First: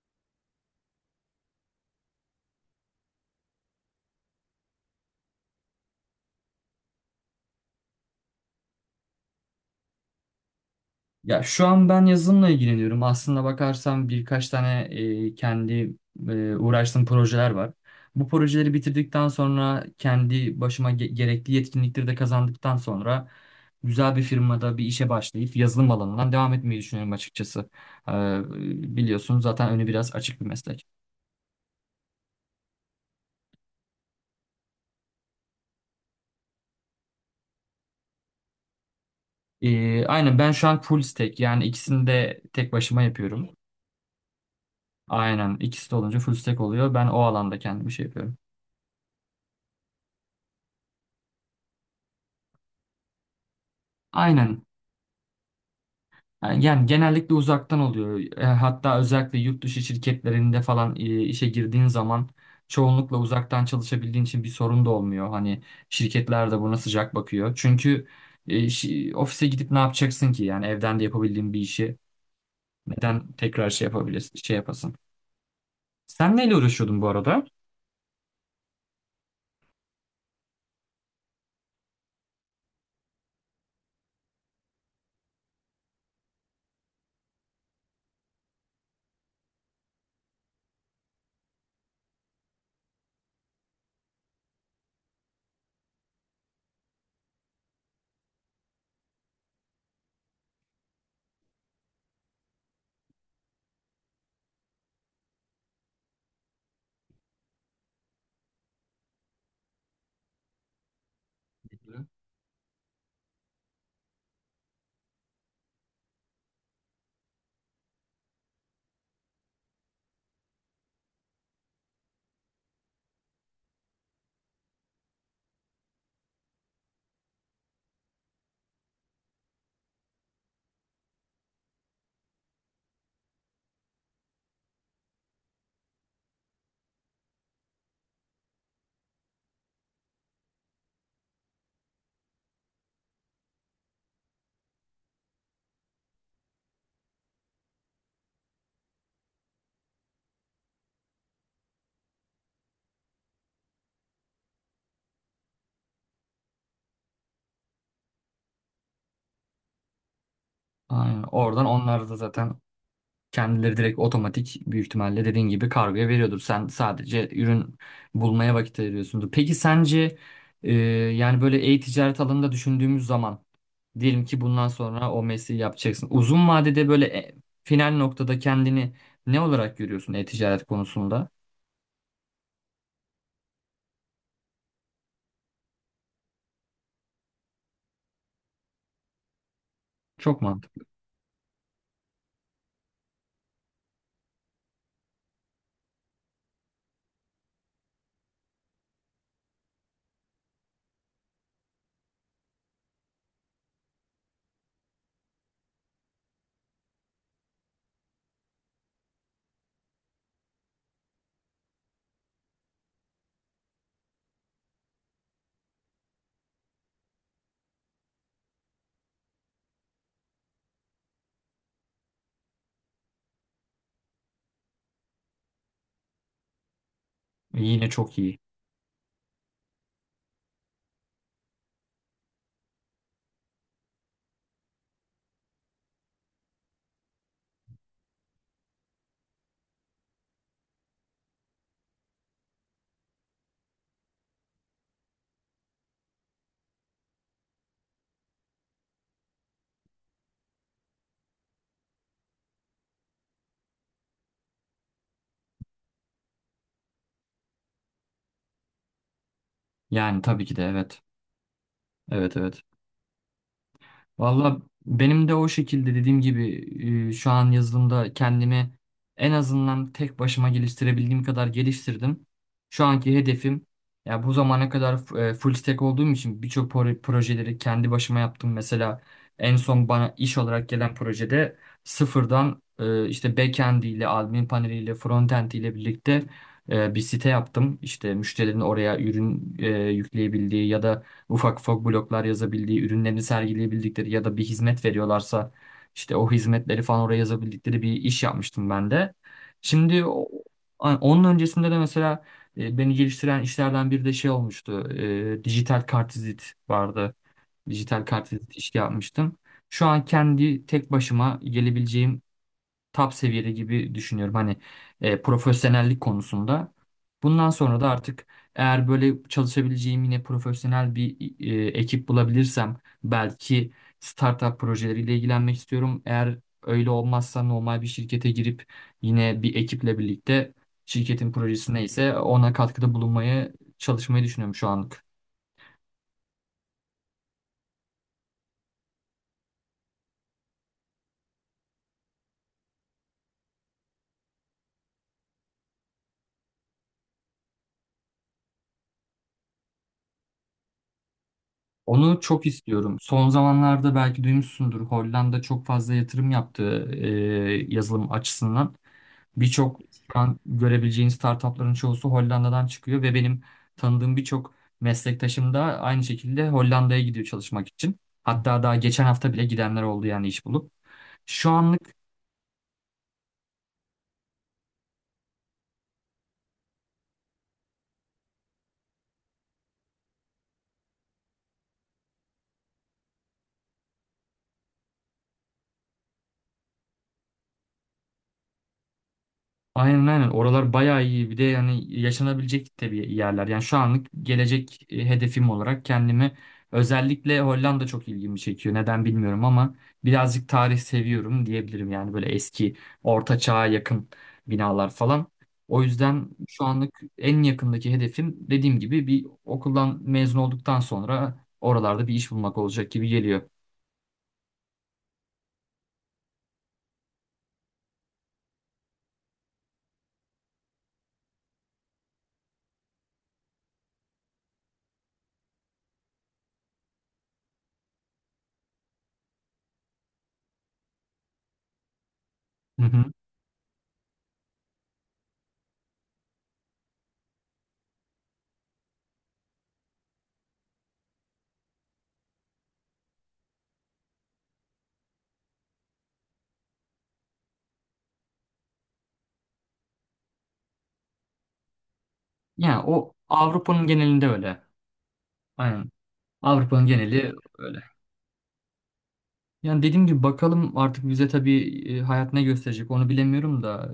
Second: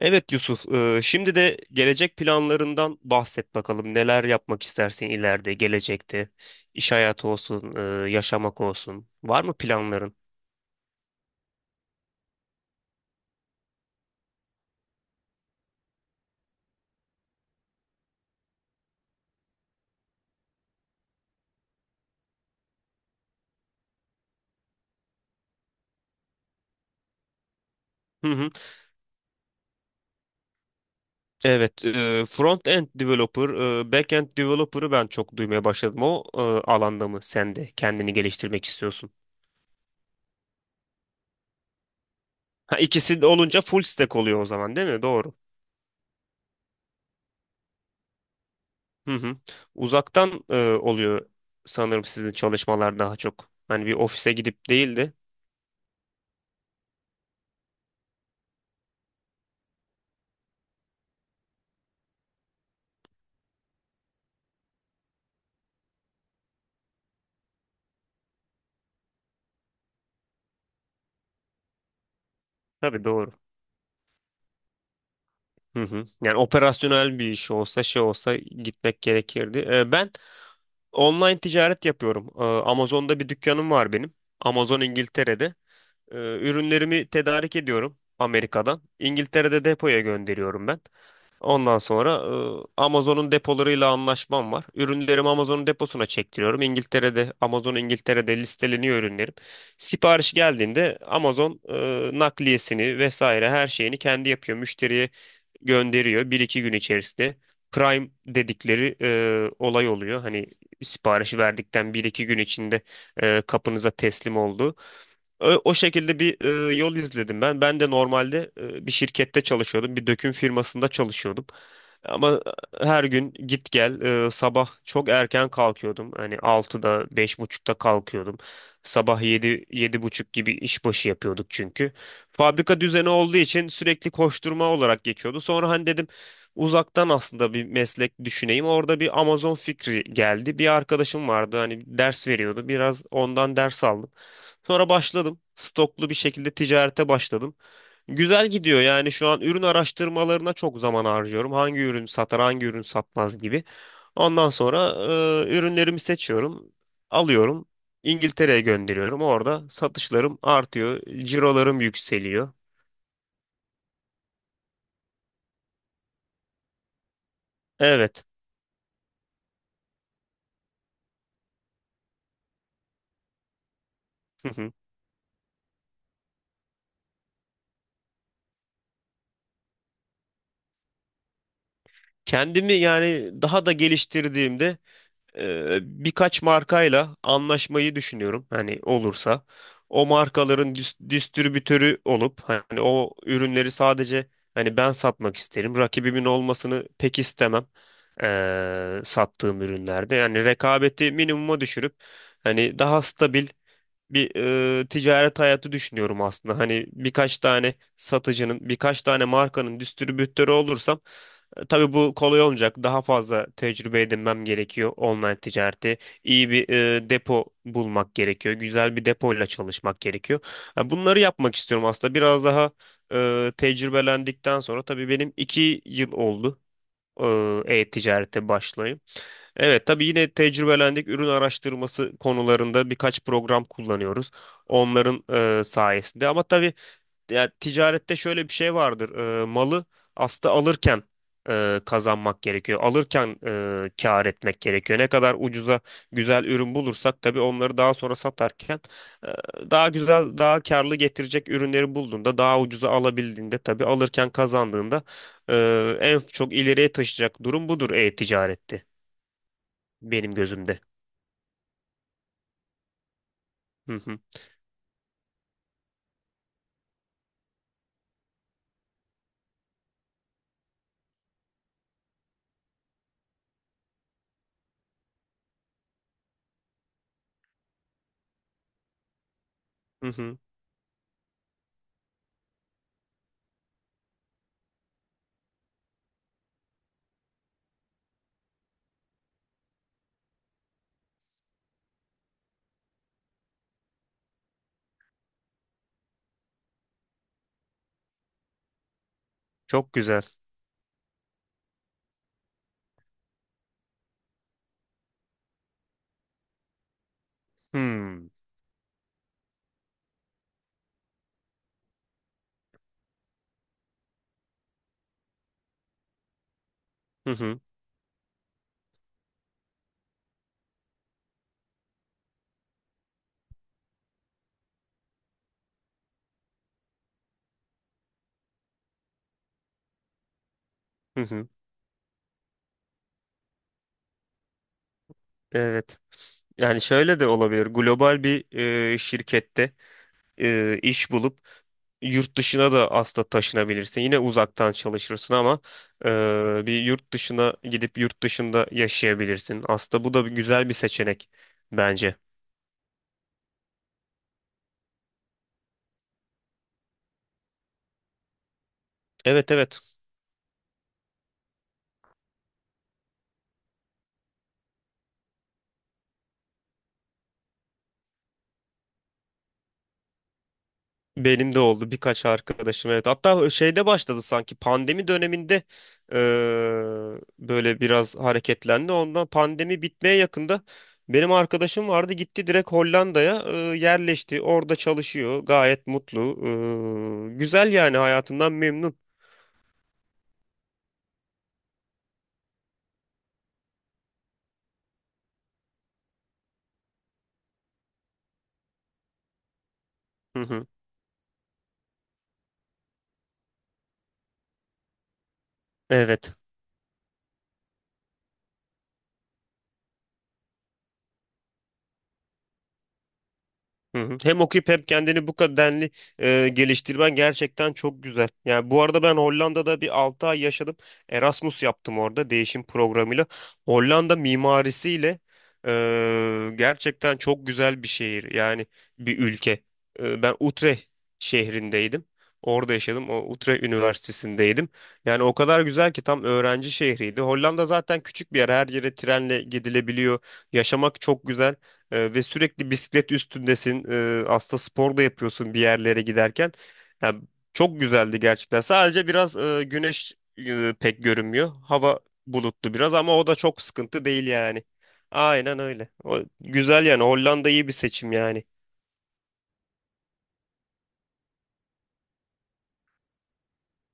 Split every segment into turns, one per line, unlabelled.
Evet Yusuf, şimdi de gelecek planlarından bahset bakalım. Neler yapmak istersin ileride, gelecekte? İş hayatı olsun, yaşamak olsun. Var mı planların?
Ya şu an ben yazılımla ilgileniyorum. Aslında bakarsam birkaç tane kendi uğraştığım projeler var. Bu projeleri bitirdikten sonra kendi başıma gerekli yetkinlikleri de kazandıktan sonra güzel bir firmada bir işe başlayıp yazılım alanından devam etmeyi düşünüyorum açıkçası.
Hı
Ee,
hı.
Biliyorsun zaten önü biraz açık bir meslek.
Evet, front-end developer, back-end developer'ı ben çok duymaya başladım. O alanda mı sen de kendini geliştirmek istiyorsun?
Aynen, ben şu an full stack, yani ikisini de tek
Ha,
başıma
ikisi de
yapıyorum.
olunca full stack oluyor o zaman, değil mi? Doğru.
Aynen, ikisi de olunca full stack oluyor. Ben o alanda kendimi şey yapıyorum.
Hı hı. Uzaktan oluyor sanırım sizin çalışmalar daha çok. Hani bir ofise
Aynen.
gidip değil de.
Yani genellikle uzaktan oluyor. E, hatta özellikle yurt dışı şirketlerinde falan işe girdiğin zaman çoğunlukla uzaktan çalışabildiğin için bir sorun da olmuyor. Hani şirketler de buna sıcak bakıyor. Çünkü ofise gidip ne yapacaksın ki? Yani evden de yapabildiğin bir işi
Tabii
neden
doğru.
tekrar şey yapabilirsin, şey yapasın?
Hı hı.
Sen
Yani
neyle uğraşıyordun bu
operasyonel bir
arada?
iş olsa şey olsa gitmek gerekirdi. Ben online ticaret yapıyorum. Amazon'da bir dükkanım var benim. Amazon İngiltere'de. Ee, ürünlerimi tedarik ediyorum Amerika'dan. İngiltere'de depoya gönderiyorum ben. Ondan sonra Amazon'un depolarıyla anlaşmam var. Ürünlerimi Amazon'un deposuna çektiriyorum. İngiltere'de, Amazon İngiltere'de listeleniyor ürünlerim. Sipariş geldiğinde Amazon nakliyesini vesaire her şeyini kendi yapıyor. Müşteriye gönderiyor bir iki gün içerisinde. Prime dedikleri olay oluyor. Hani siparişi verdikten bir iki gün içinde kapınıza teslim oldu. O şekilde bir yol izledim ben. Ben de normalde bir şirkette çalışıyordum. Bir döküm firmasında çalışıyordum. Ama her gün git gel, sabah çok erken kalkıyordum. Hani altıda beş buçukta kalkıyordum. Sabah yedi, yedi buçuk gibi işbaşı yapıyorduk çünkü. Fabrika düzeni olduğu için sürekli koşturma olarak geçiyordu. Sonra hani dedim uzaktan aslında bir meslek düşüneyim. Orada bir Amazon fikri geldi. Bir arkadaşım vardı hani ders veriyordu. Biraz ondan ders aldım. Sonra başladım. Stoklu bir şekilde ticarete başladım. Güzel gidiyor yani şu an ürün araştırmalarına çok zaman harcıyorum. Hangi ürün satar, hangi ürün satmaz gibi. Ondan sonra ürünlerimi seçiyorum, alıyorum. İngiltere'ye gönderiyorum. Orada satışlarım artıyor,
Aynen. Oradan
cirolarım
onlar da
yükseliyor.
zaten kendileri direkt otomatik, büyük ihtimalle dediğin gibi kargoya veriyordur. Sen sadece ürün
Evet.
bulmaya vakit ayırıyorsundur. Peki sence yani böyle e-ticaret alanında düşündüğümüz zaman, diyelim ki
Hı
bundan
hı.
sonra o mesleği yapacaksın, uzun vadede böyle final noktada kendini ne olarak görüyorsun e-ticaret konusunda?
Kendimi yani daha da geliştirdiğimde birkaç markayla anlaşmayı düşünüyorum. Hani olursa o
Çok
markaların
mantıklı.
distribütörü olup hani o ürünleri sadece hani ben satmak isterim. Rakibimin olmasını pek istemem. Sattığım ürünlerde yani rekabeti minimuma düşürüp hani daha stabil bir ticaret hayatı düşünüyorum aslında. Hani birkaç tane satıcının, birkaç tane markanın distribütörü olursam, tabii bu kolay olmayacak. Daha fazla tecrübe edinmem gerekiyor online ticareti. İyi bir depo bulmak gerekiyor. Güzel bir depoyla çalışmak gerekiyor. Ha, bunları yapmak istiyorum aslında. Biraz daha tecrübelendikten sonra tabii benim iki yıl oldu
Yine çok iyi.
e-ticarete başlayıp. Evet tabii yine tecrübelendik ürün araştırması konularında birkaç program kullanıyoruz. Onların sayesinde ama tabii ya ticarette şöyle bir şey vardır. Malı aslında alırken kazanmak gerekiyor. Alırken kâr etmek gerekiyor. Ne kadar ucuza güzel ürün bulursak tabii onları daha sonra satarken daha güzel, daha karlı getirecek ürünleri bulduğunda, daha ucuza alabildiğinde tabii alırken kazandığında en çok ileriye taşıyacak durum budur e-ticarette
Yani
benim
tabii ki de,
gözümde.
evet. Evet, evet.
Hı hı,
Valla benim de o şekilde, dediğim gibi, şu an yazılımda kendimi en azından tek başıma geliştirebildiğim kadar geliştirdim. Şu anki hedefim, ya bu zamana kadar full stack olduğum için birçok projeleri kendi başıma yaptım. Mesela en son
hı
bana iş
hı.
olarak gelen projede sıfırdan, işte backend ile, admin paneliyle, frontend ile birlikte bir site yaptım. İşte müşterilerin oraya ürün yükleyebildiği ya da ufak ufak bloklar yazabildiği, ürünlerini sergileyebildikleri ya da bir hizmet veriyorlarsa işte o hizmetleri falan oraya yazabildikleri bir iş yapmıştım ben de.
Çok
Şimdi
güzel.
onun öncesinde de mesela beni geliştiren işlerden biri de şey olmuştu. E, dijital kartvizit vardı. Dijital
Hmm.
kartvizit işi yapmıştım. Şu an kendi tek başıma gelebileceğim top seviyede gibi düşünüyorum. Hani profesyonellik konusunda.
Hı
Bundan
hı,
sonra da artık eğer böyle çalışabileceğim yine profesyonel bir ekip bulabilirsem, belki startup projeleriyle ilgilenmek istiyorum. Eğer öyle olmazsa normal bir şirkete girip yine bir ekiple birlikte
hı
şirketin
hı.
projesi neyse ona katkıda bulunmaya çalışmayı düşünüyorum şu anlık.
Evet. Yani şöyle de olabilir. Global bir şirkette iş bulup yurt dışına da aslında taşınabilirsin. Yine uzaktan çalışırsın ama bir yurt dışına gidip yurt dışında yaşayabilirsin. Aslında bu da bir güzel bir seçenek bence.
Onu çok istiyorum. Son zamanlarda belki duymuşsundur, Hollanda çok fazla yatırım yaptı yazılım açısından.
Evet, evet.
Birçok, şu an görebileceğiniz startupların çoğusu Hollanda'dan çıkıyor ve benim tanıdığım birçok meslektaşım da aynı şekilde Hollanda'ya gidiyor çalışmak için. Hatta daha geçen hafta bile gidenler oldu, yani iş bulup. Şu
Benim de oldu
anlık
birkaç arkadaşım, evet. Hatta şeyde başladı sanki pandemi döneminde, böyle biraz hareketlendi. Ondan pandemi bitmeye yakında benim arkadaşım vardı, gitti direkt Hollanda'ya, yerleşti. Orada çalışıyor, gayet mutlu. Güzel yani, hayatından memnun.
aynen, aynen. Oralar bayağı iyi. Bir de yani yaşanabilecek tabii yerler. Yani şu anlık gelecek hedefim olarak kendimi, özellikle Hollanda çok ilgimi çekiyor. Neden bilmiyorum ama
Hı
birazcık
hı.
tarih seviyorum diyebilirim. Yani böyle eski, orta çağa yakın binalar falan. O yüzden
Evet.
şu anlık en yakındaki hedefim, dediğim gibi, bir okuldan mezun olduktan sonra oralarda bir iş bulmak olacak gibi geliyor.
Hı hı. Hem okuyup hem kendini bu kadenli geliştirmen gerçekten çok güzel. Yani bu arada ben Hollanda'da bir 6 ay yaşadım. Erasmus yaptım orada değişim programıyla. Hollanda mimarisiyle gerçekten çok güzel bir şehir. Yani bir ülke. E, ben Utrecht şehrindeydim. Orada
Hı
yaşadım.
hı.
O Utrecht Üniversitesi'ndeydim. Yani o kadar güzel ki, tam öğrenci şehriydi. Hollanda zaten küçük bir yer. Her yere trenle gidilebiliyor. Yaşamak çok güzel. Ve sürekli bisiklet üstündesin. Aslında spor da yapıyorsun bir yerlere giderken. Yani çok güzeldi gerçekten. Sadece biraz güneş pek görünmüyor. Hava bulutlu
Yani
biraz
o
ama o da çok
Avrupa'nın
sıkıntı değil
genelinde öyle.
yani. Aynen öyle.
Aynen.
O, güzel
Avrupa'nın
yani.
geneli
Hollanda iyi bir
öyle.
seçim yani.
Yani dediğim gibi bakalım artık bize tabii, hayat ne gösterecek onu bilemiyorum da,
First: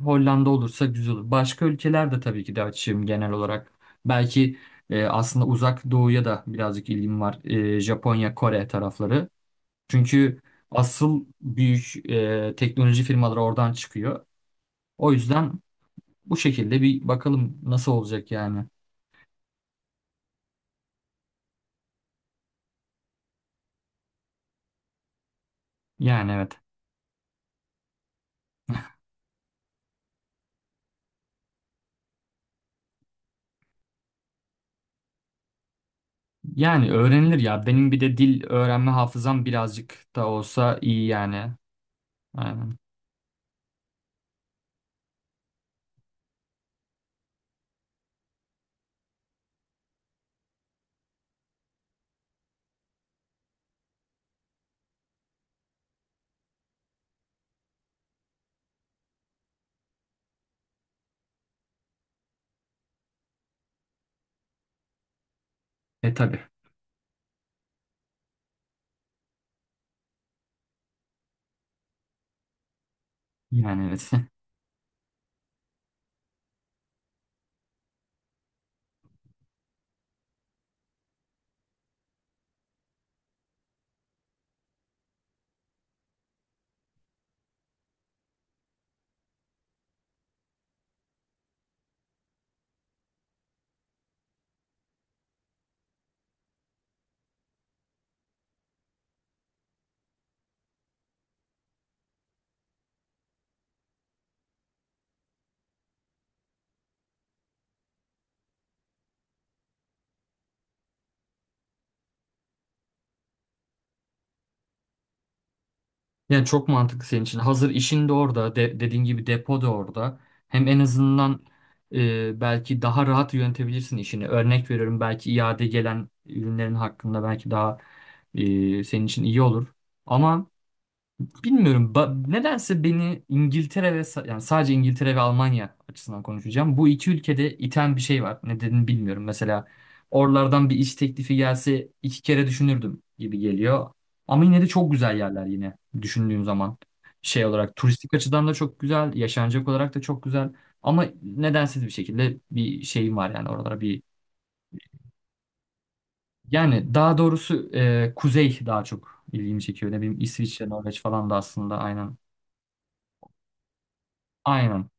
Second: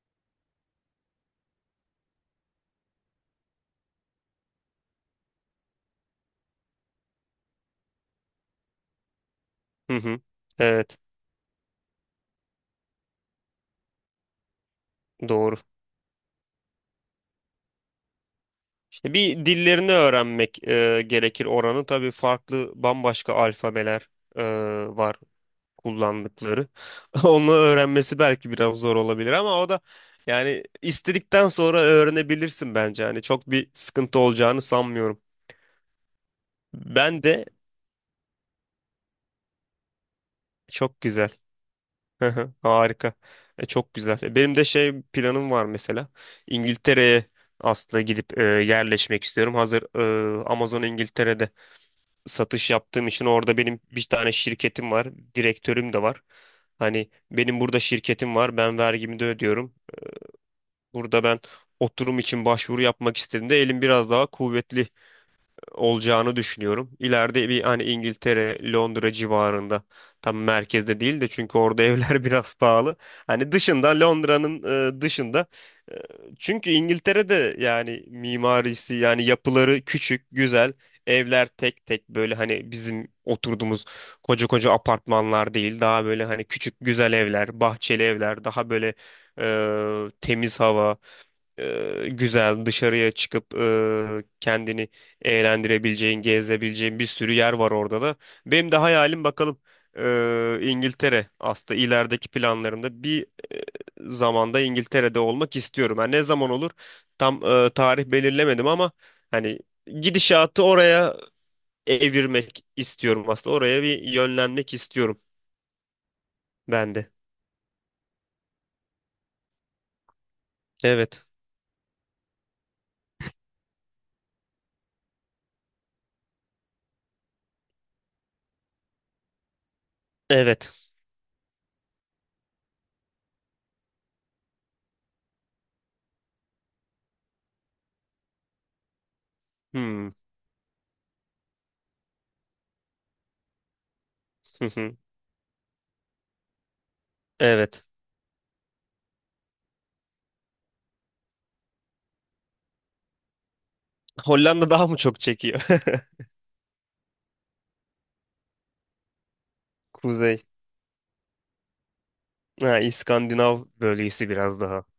Hollanda olursa güzel olur. Başka ülkeler de tabii ki de açığım genel olarak. Belki, aslında uzak doğuya da birazcık ilgim var. E, Japonya, Kore tarafları.
Hı hı.
Çünkü
Evet.
asıl büyük teknoloji firmaları oradan çıkıyor. O yüzden
Doğru.
bu şekilde bir bakalım nasıl olacak yani.
İşte bir dillerini öğrenmek gerekir oranın. Tabii farklı bambaşka alfabeler e, var.
Yani evet.
Kullandıkları. Onu öğrenmesi belki biraz zor olabilir ama o da yani istedikten sonra öğrenebilirsin bence. Hani çok bir sıkıntı olacağını sanmıyorum.
Yani
Ben
öğrenilir
de
ya. Benim bir de dil öğrenme hafızam birazcık da olsa
çok
iyi
güzel.
yani. Aynen.
Harika. Çok güzel. Benim de şey planım var mesela. İngiltere'ye aslında gidip yerleşmek istiyorum. Hazır Amazon İngiltere'de satış yaptığım için orada benim bir tane şirketim var. Direktörüm de var. Hani benim burada şirketim var. Ben vergimi de ödüyorum. Burada ben oturum için başvuru yapmak istediğimde elim biraz daha kuvvetli
E
olacağını
tabii.
düşünüyorum. İleride bir hani İngiltere, Londra civarında, tam merkezde değil de çünkü orada evler biraz pahalı. Hani
Yani
dışında,
evet.
Londra'nın dışında. E, Çünkü İngiltere'de yani mimarisi, yani yapıları küçük, güzel. Evler tek tek böyle, hani bizim oturduğumuz koca koca apartmanlar değil. Daha böyle hani küçük güzel evler, bahçeli evler, daha böyle temiz hava, güzel dışarıya çıkıp kendini eğlendirebileceğin, gezebileceğin bir sürü yer var orada da. Benim de hayalim bakalım, İngiltere aslında ilerideki planlarımda bir e, zamanda İngiltere'de olmak istiyorum. Yani ne zaman olur tam, tarih belirlemedim ama hani gidişatı oraya evirmek istiyorum aslında. Oraya bir yönlenmek istiyorum
Yani çok
ben
mantıklı
de.
senin için. Hazır işin de orada. Dediğin gibi depo da orada. Hem en
Evet.
azından belki daha rahat yönetebilirsin işini. Örnek veriyorum, belki iade gelen ürünlerin hakkında belki daha senin için iyi olur. Ama
Evet.
bilmiyorum. Nedense beni İngiltere ve yani sadece İngiltere ve Almanya açısından konuşacağım, bu iki ülkede iten bir şey var. Nedenini bilmiyorum. Mesela
Hmm.
oralardan bir iş teklifi gelse iki kere düşünürdüm gibi geliyor. Ama yine de çok güzel yerler yine düşündüğüm zaman. Şey olarak
Evet.
turistik açıdan da çok güzel, yaşanacak olarak da çok güzel. Ama nedensiz bir şekilde bir şeyim var yani oralara bir,
Hollanda daha mı çok çekiyor?
yani daha doğrusu kuzey daha çok ilgimi çekiyor. Ne bileyim,
Kuzey.
İsviçre, Norveç falan da aslında aynen.
Ha, İskandinav bölgesi biraz daha.
Aynen.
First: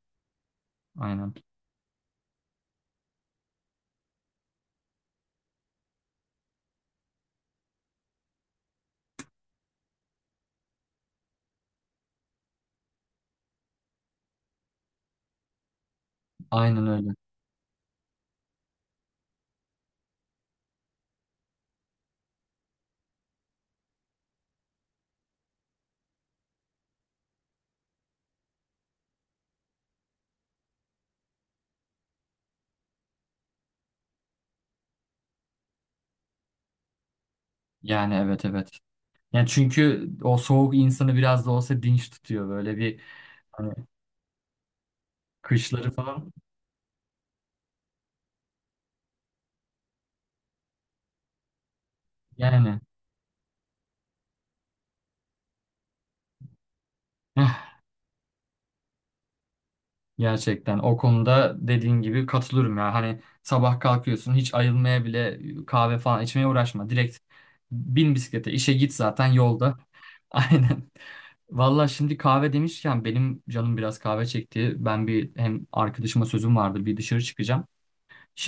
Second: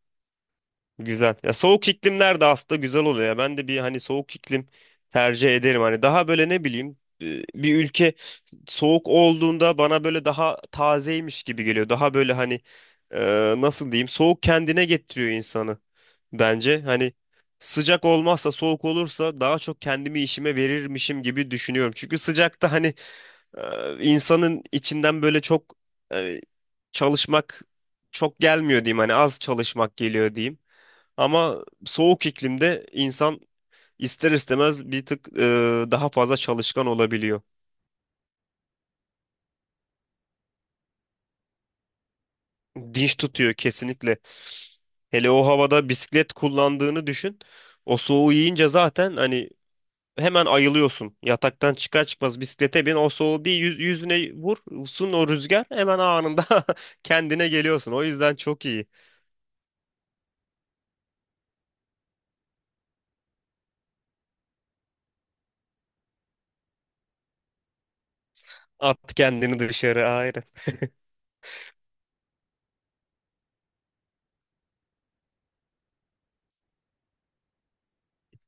Aynen.
Güzel. Ya soğuk iklimler de aslında güzel oluyor ya. Ben de bir hani soğuk iklim tercih ederim. Hani daha böyle ne bileyim, bir ülke soğuk olduğunda bana böyle daha tazeymiş gibi geliyor. Daha böyle hani, e, nasıl diyeyim, soğuk kendine getiriyor insanı bence.
Aynen
Hani
öyle.
sıcak olmazsa, soğuk olursa daha çok kendimi işime verirmişim gibi düşünüyorum. Çünkü sıcakta hani insanın içinden böyle çok, hani çalışmak çok gelmiyor diyeyim, hani az çalışmak geliyor diyeyim. Ama soğuk iklimde insan ister istemez bir tık daha fazla çalışkan olabiliyor.
Yani evet, evet. Yani çünkü o soğuk insanı biraz da olsa dinç tutuyor, böyle bir,
Dinç tutuyor
hani
kesinlikle. Hele o havada
kışları falan.
bisiklet kullandığını düşün. O soğuğu yiyince zaten hani hemen ayılıyorsun. Yataktan çıkar çıkmaz
Yani
bisiklete bin. O soğuğu bir yüz, yüzüne vursun o rüzgar, hemen anında kendine
eh,
geliyorsun. O yüzden çok iyi.
gerçekten o konuda dediğin gibi katılıyorum ya. Hani sabah kalkıyorsun, hiç ayılmaya bile, kahve falan içmeye uğraşma. Direkt bin bisiklete, işe git
At
zaten
kendini
yolda.
dışarı ayrı.
Aynen. Valla, şimdi kahve demişken benim canım biraz kahve çekti. Ben bir, hem arkadaşıma sözüm vardı, bir dışarı çıkacağım.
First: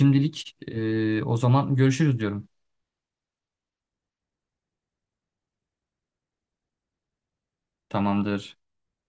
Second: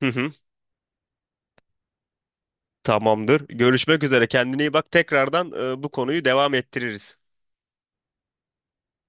Hı hı,
o zaman görüşürüz diyorum.
tamamdır. Görüşmek üzere. Kendine iyi bak. Tekrardan bu konuyu devam ettiririz.
Tamamdır.